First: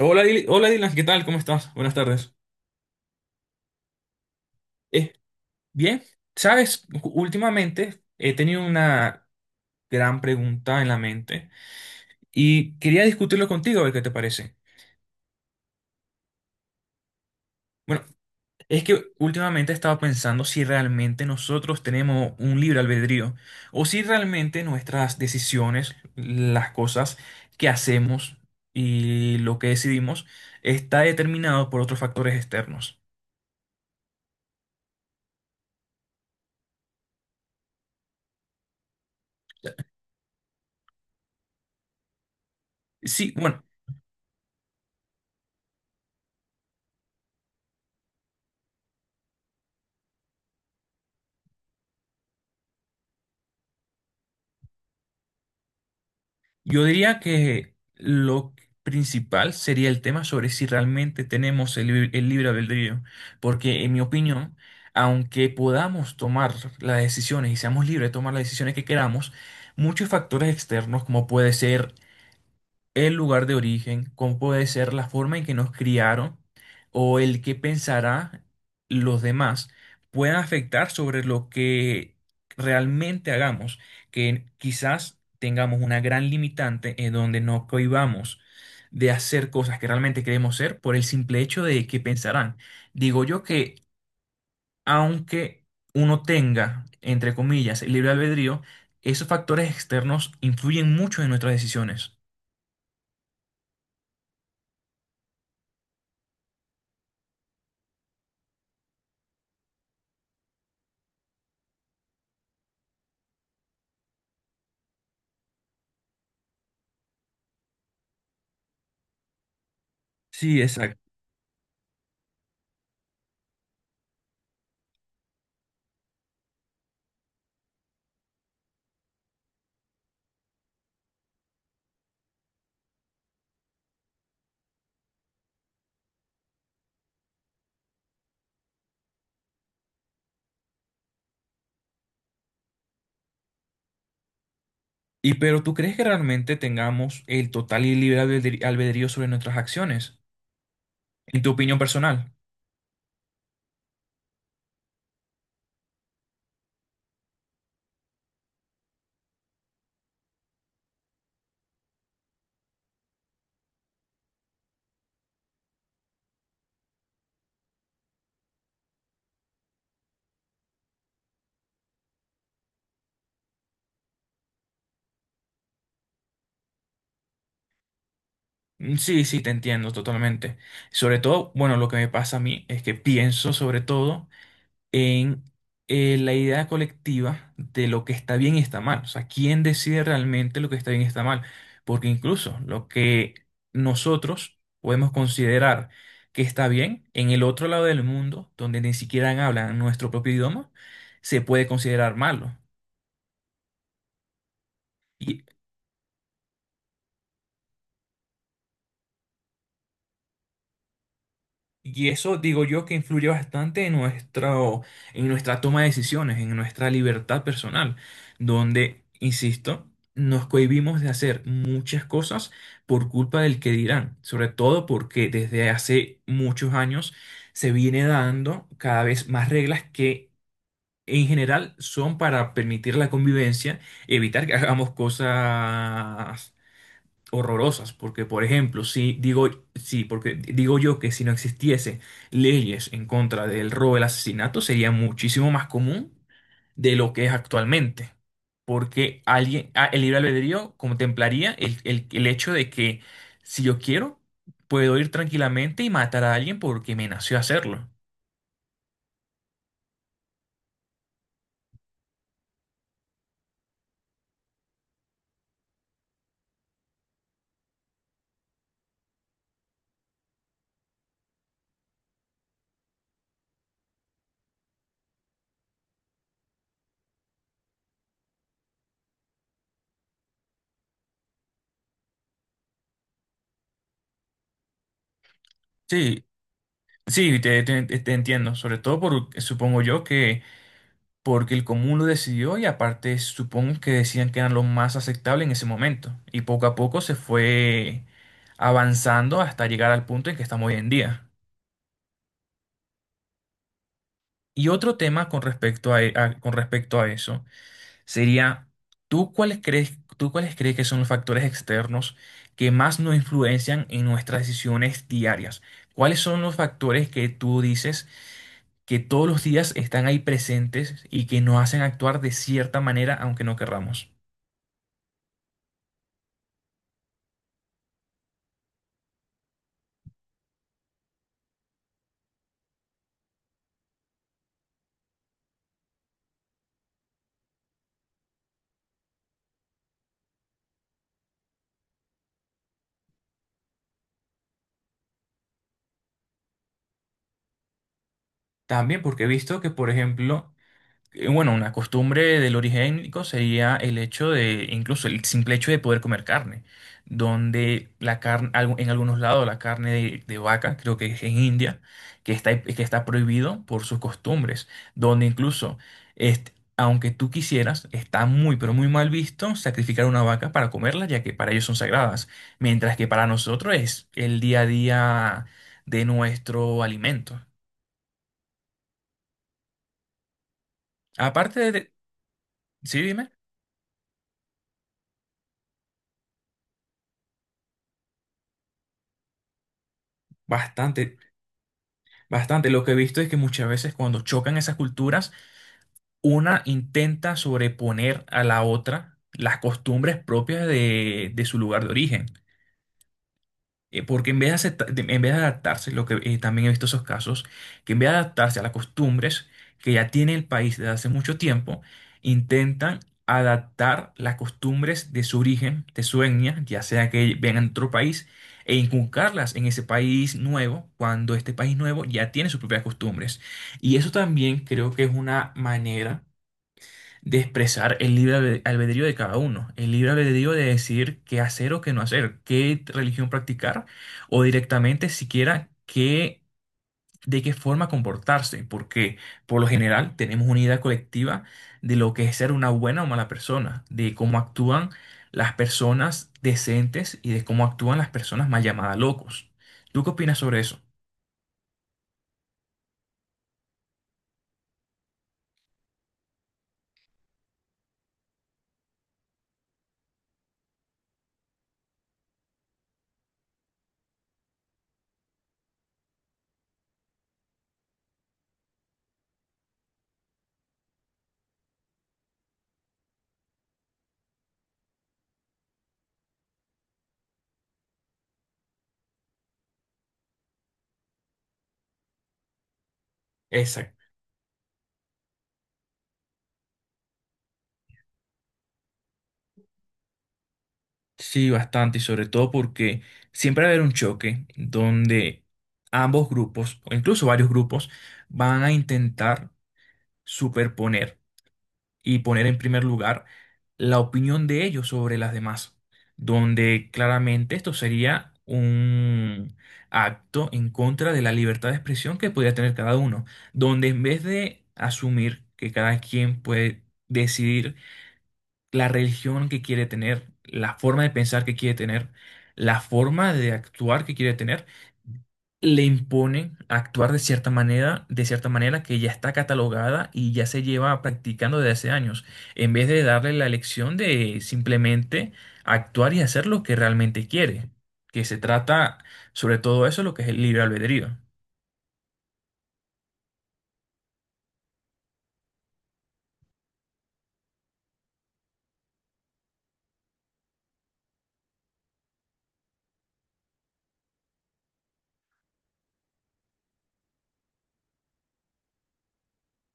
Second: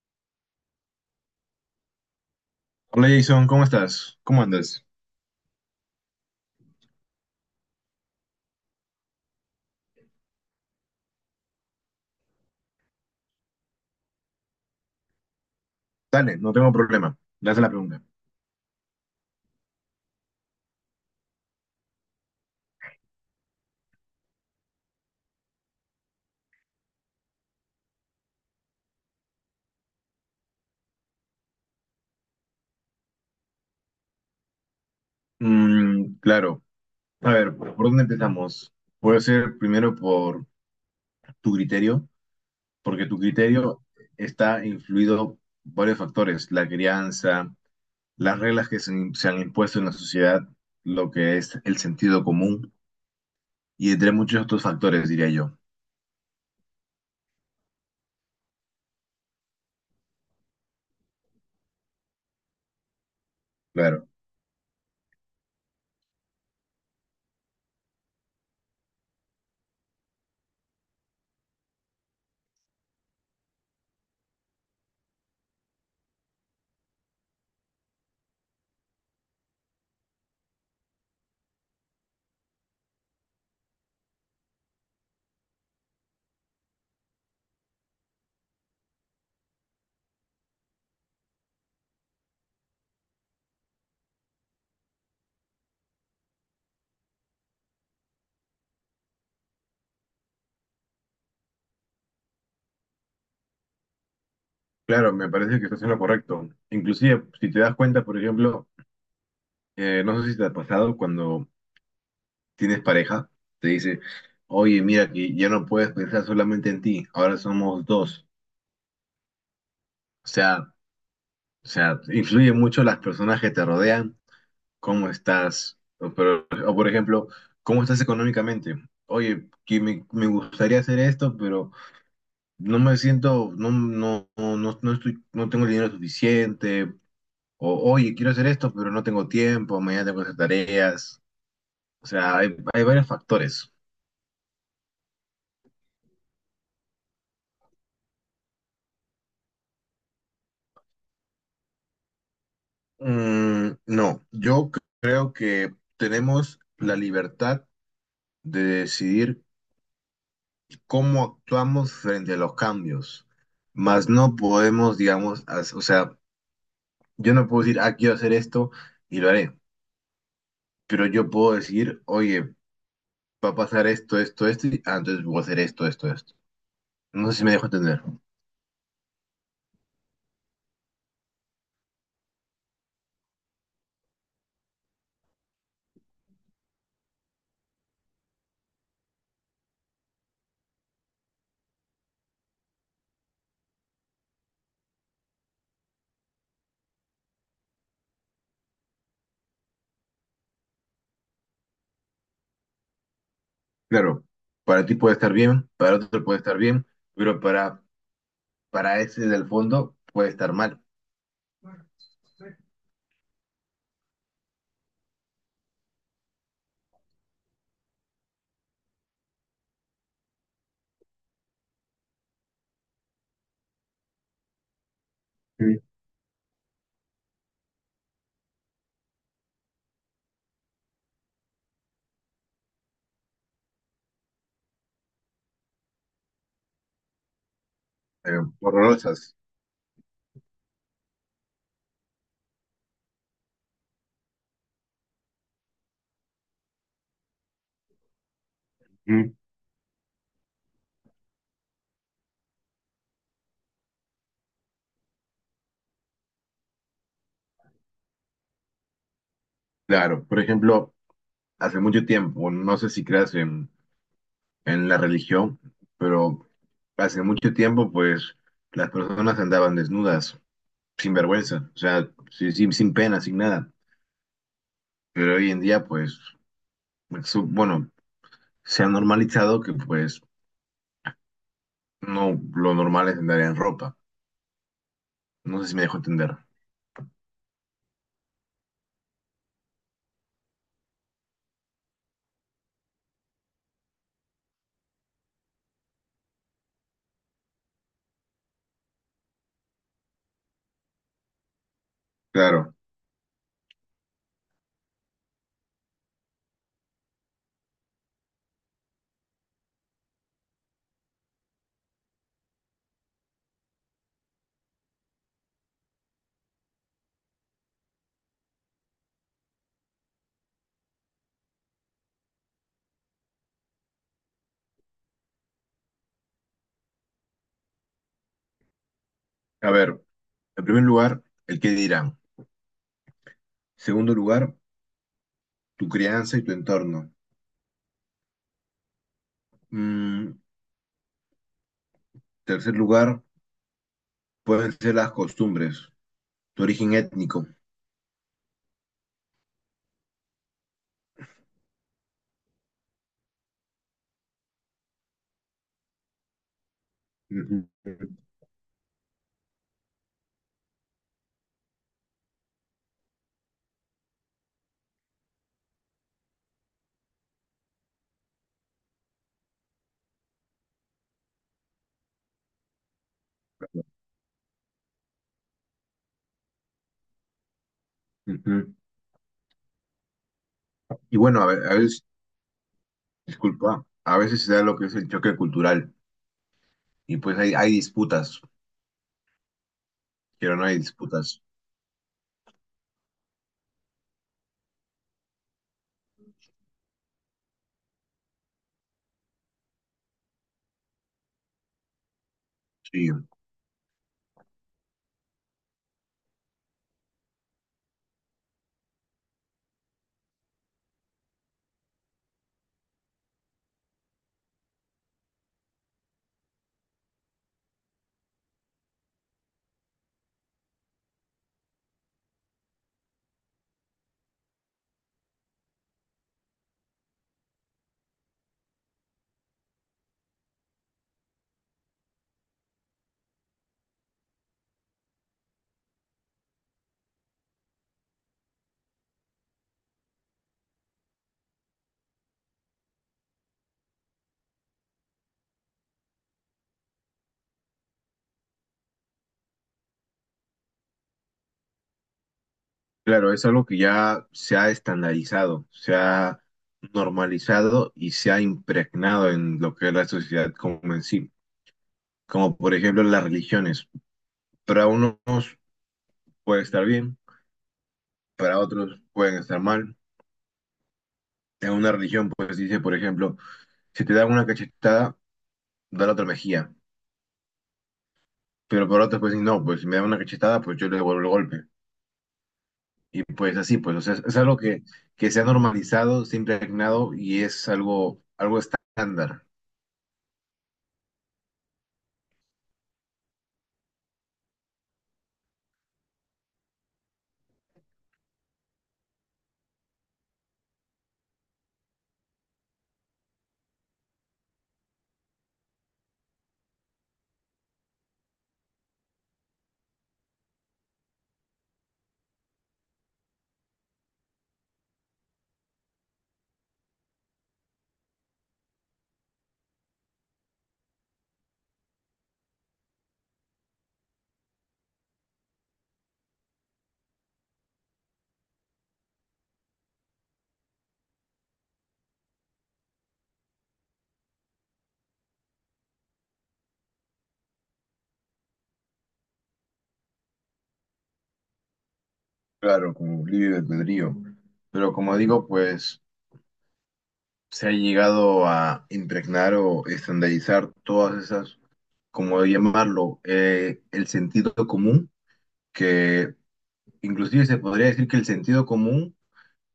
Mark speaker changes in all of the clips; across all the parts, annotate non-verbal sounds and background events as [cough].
Speaker 1: Hola, hola Dylan, ¿qué tal? ¿Cómo estás? Buenas tardes.
Speaker 2: Hola Jason, ¿cómo estás? ¿Cómo andas?
Speaker 1: Eh, Bien, sabes, últimamente he tenido una gran pregunta en la mente y quería discutirlo contigo, a ver qué te parece.
Speaker 2: Dale, no tengo problema. Le haces la pregunta.
Speaker 1: Bueno, es que últimamente he estado pensando si realmente nosotros tenemos un libre albedrío o si realmente nuestras decisiones, las cosas que hacemos y lo que decidimos está determinado por otros factores externos.
Speaker 2: Mm, claro. A ver, ¿por dónde empezamos? Puede ser primero por tu criterio, porque tu
Speaker 1: Sí, bueno.
Speaker 2: criterio está influido por varios factores, la crianza, las reglas que se han impuesto en la sociedad, lo que es el sentido común y entre muchos otros factores, diría yo.
Speaker 1: Yo diría que lo principal sería el tema sobre si realmente tenemos el libre albedrío, porque en mi
Speaker 2: Claro,
Speaker 1: opinión, aunque podamos tomar las decisiones y seamos libres de tomar las decisiones que queramos, muchos factores externos, como puede ser el lugar de origen, cómo puede ser la forma en que nos criaron o el que pensará los demás puedan afectar sobre lo que realmente hagamos, que quizás tengamos una gran limitante en donde no cohibamos de hacer cosas que realmente queremos ser por el simple hecho de que pensarán. Digo yo que aunque uno tenga, entre comillas, el libre albedrío, esos factores externos influyen mucho en nuestras decisiones.
Speaker 2: claro, me parece que estás en lo correcto. Inclusive, si te das cuenta, por ejemplo, no sé si te ha pasado cuando tienes pareja, te dice, oye, mira que ya no puedes pensar solamente en ti, ahora somos dos. O sea,
Speaker 1: Sí,
Speaker 2: o sea, influye mucho las personas que te rodean, cómo estás, o, o, por ejemplo, cómo estás económicamente. Oye, que me gustaría hacer esto, pero no me siento, no estoy, no tengo el dinero suficiente. O, oye, quiero hacer esto, pero no tengo tiempo, mañana tengo que hacer tareas. O sea, hay varios factores.
Speaker 1: y pero ¿tú crees que realmente tengamos el total y libre albedrío sobre nuestras acciones? En tu opinión personal.
Speaker 2: Mm, no, yo creo que tenemos la libertad de decidir cómo actuamos frente a los cambios, mas no podemos, digamos, o sea, yo no puedo decir, ah, quiero hacer esto y lo haré, pero yo puedo decir, oye, va a pasar esto, esto, esto, y ah, entonces voy a hacer esto, esto, esto. No sé si me dejo entender.
Speaker 1: Mm, sí, sí, te entiendo totalmente. Sobre todo, bueno, lo que me pasa a mí es que pienso sobre todo en la idea colectiva de lo que está bien y está mal. O sea, ¿quién decide realmente lo que está bien y está mal? Porque incluso lo que nosotros podemos considerar que está bien en el otro lado del mundo, donde ni siquiera hablan nuestro propio idioma, se puede considerar malo.
Speaker 2: Claro, para ti puede estar
Speaker 1: Y,
Speaker 2: bien, para otro puede estar bien, pero para ese del fondo puede estar mal.
Speaker 1: y eso digo yo que influye bastante en nuestro, en nuestra toma de decisiones, en nuestra libertad personal, donde, insisto, nos cohibimos de hacer muchas cosas por culpa del que dirán, sobre todo porque desde
Speaker 2: Mm,
Speaker 1: hace muchos años se viene dando cada vez más reglas que en general son para permitir la convivencia, evitar que hagamos cosas horrorosas, porque por ejemplo, si
Speaker 2: horrorosas.
Speaker 1: digo, sí, porque digo yo que si no existiese leyes en contra del robo, el asesinato, sería muchísimo más común de lo que es actualmente, porque alguien, ah, el libre albedrío contemplaría el hecho de que si yo quiero, puedo ir tranquilamente y matar a alguien porque me nació hacerlo.
Speaker 2: Claro, por ejemplo, hace mucho tiempo, no sé si creas en la religión, pero hace mucho tiempo, pues las personas andaban desnudas, sin vergüenza, o sea, sin pena, sin nada. Pero hoy en día, pues, bueno, se ha normalizado que, pues, no lo normal es andar en ropa. No sé si me dejo
Speaker 1: Sí,
Speaker 2: entender.
Speaker 1: sí, te entiendo, sobre todo por, supongo yo que porque el común lo decidió y aparte supongo que decían que era lo más aceptable en ese momento. Y poco a poco se fue avanzando hasta llegar al punto en que estamos hoy en día.
Speaker 2: Claro.
Speaker 1: Y otro tema con respecto a, con respecto a eso sería, ¿tú cuáles crees que son los factores externos que más nos influencian en nuestras decisiones diarias? ¿Cuáles son los factores que tú dices que todos los días están ahí presentes y que nos hacen actuar de cierta manera aunque no querramos?
Speaker 2: A ver, en primer lugar, el qué dirán. Segundo lugar, tu crianza y tu entorno. Mm, tercer lugar, pueden ser las costumbres, tu origen étnico.
Speaker 1: También porque he visto que, por ejemplo, bueno, una costumbre del origen origénico sería el hecho de, incluso el simple hecho de poder comer carne,
Speaker 2: Ujú,
Speaker 1: donde la carne, en algunos lados la carne de vaca, creo que es en India, que está prohibido por sus costumbres, donde incluso, este, aunque tú quisieras, está muy, pero muy mal visto sacrificar una vaca para comerla, ya que para ellos son sagradas, mientras que para nosotros es el día a día de nuestro alimento.
Speaker 2: ujú. Y bueno,
Speaker 1: Aparte
Speaker 2: a
Speaker 1: de,
Speaker 2: veces,
Speaker 1: sí, dime.
Speaker 2: disculpa, a veces se da lo que es el choque cultural y pues hay disputas, pero no hay
Speaker 1: Bastante,
Speaker 2: disputas.
Speaker 1: bastante. Lo que he visto es que muchas veces cuando chocan esas culturas, una intenta sobreponer a la otra las costumbres propias de su lugar de origen.
Speaker 2: Sí.
Speaker 1: Porque en vez de adaptarse, lo que también he visto esos casos, que en vez de adaptarse a las costumbres que ya tiene el país desde hace mucho tiempo, intentan adaptar las costumbres de su origen, de su etnia, ya sea que vengan de otro país, e inculcarlas en ese país nuevo, cuando este país nuevo ya tiene sus propias costumbres. Y eso también creo que es una manera de expresar el libre albedrío de cada uno, el libre albedrío de decidir qué hacer o qué no hacer, qué religión practicar o directamente siquiera qué, de qué forma comportarse, porque por lo general tenemos una idea colectiva de lo que es ser una buena o mala persona, de cómo actúan las personas decentes y de cómo actúan las personas mal llamadas locos. ¿Tú qué opinas sobre
Speaker 2: Claro, es algo que ya se ha estandarizado, se ha normalizado y se ha impregnado en lo que es la sociedad como en sí, como por ejemplo las religiones. Para unos puede estar bien, para otros pueden estar mal. En una religión, pues dice, por ejemplo, si te dan una cachetada, da la otra mejilla. Pero para otros, pues no, pues si me dan una cachetada, pues yo le devuelvo el golpe. Y pues así,
Speaker 1: eso?
Speaker 2: pues, o sea, es algo que se ha normalizado, se ha impregnado y es algo, algo estándar.
Speaker 1: Sí, bastante, y sobre todo porque siempre va a haber un choque donde ambos grupos, o incluso varios grupos, van a intentar superponer y poner en primer lugar la opinión de ellos sobre las demás, donde claramente esto sería un acto en contra de la libertad de expresión que podría tener cada uno, donde en vez de asumir que cada quien puede decidir la religión que quiere tener, la forma de pensar que quiere tener, la forma de actuar que quiere tener, le imponen actuar de cierta manera que ya está catalogada y ya se lleva practicando desde hace años, en vez de darle la elección de simplemente actuar y hacer lo que realmente quiere, que se trata sobre todo eso, lo que es el libre albedrío.
Speaker 2: Claro, como libre albedrío. Pero como digo, pues se ha llegado a impregnar o estandarizar todas esas, como llamarlo, el sentido común que inclusive se podría decir que el sentido común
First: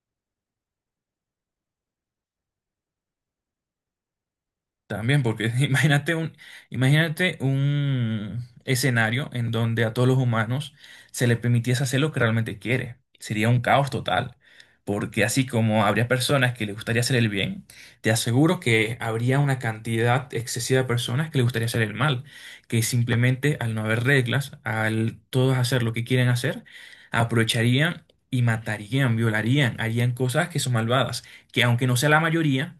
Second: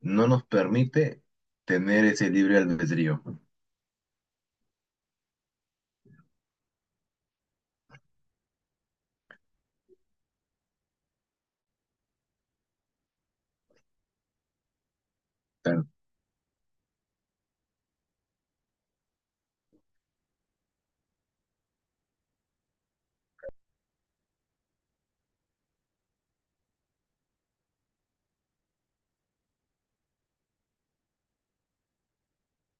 Speaker 2: no nos permite tener ese libre albedrío.
Speaker 1: También, porque [laughs] imagínate un escenario en donde a todos los humanos se les permitiese hacer lo que realmente quiere. Sería un caos total, porque así como
Speaker 2: Tan-
Speaker 1: habría personas que les gustaría hacer el bien, te aseguro que habría una cantidad excesiva de personas que les gustaría hacer el mal, que simplemente al no haber reglas, al todos hacer lo que quieren hacer, aprovecharían y matarían, violarían, harían cosas que son malvadas, que aunque no sea la mayoría,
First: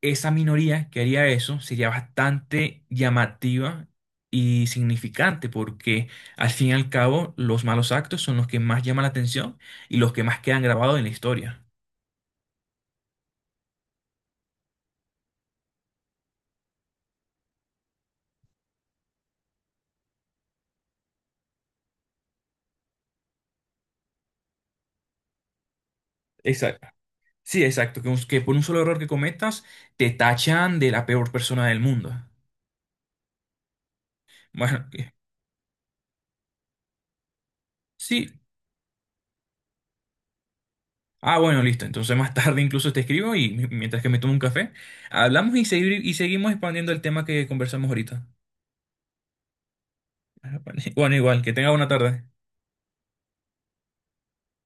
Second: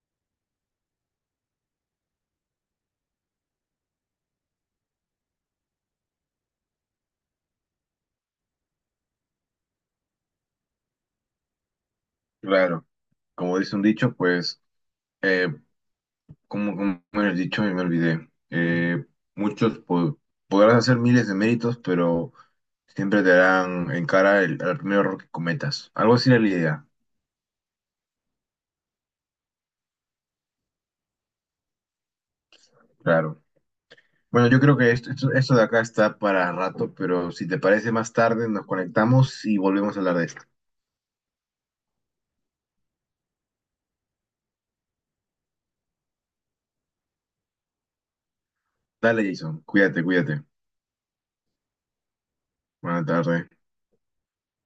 Speaker 1: esa minoría que haría eso sería bastante llamativa y significante porque al fin y al cabo los malos actos son los que más llaman la atención y los que más quedan grabados en la historia.
Speaker 2: Claro, como dice un dicho, pues, eh, como, como era el dicho, me olvidé. Muchos podrás hacer miles de méritos, pero siempre te darán en cara el, al primer error que cometas. Algo así era la
Speaker 1: Exacto.
Speaker 2: idea,
Speaker 1: Sí, exacto. Que por un solo error que cometas te tachan de la peor persona del mundo.
Speaker 2: claro. Bueno, yo creo
Speaker 1: Bueno,
Speaker 2: que esto de acá está para rato, pero si te parece más
Speaker 1: sí.
Speaker 2: tarde, nos conectamos y volvemos a hablar de esto.
Speaker 1: Ah, bueno, listo. Entonces más [laughs] tarde incluso te escribo y mientras que me tomo un café, hablamos y, y seguimos expandiendo el tema que conversamos ahorita.
Speaker 2: Dale, Jason, cuídate.
Speaker 1: [laughs] Bueno, igual, que tenga buena tarde.
Speaker 2: Buenas tardes.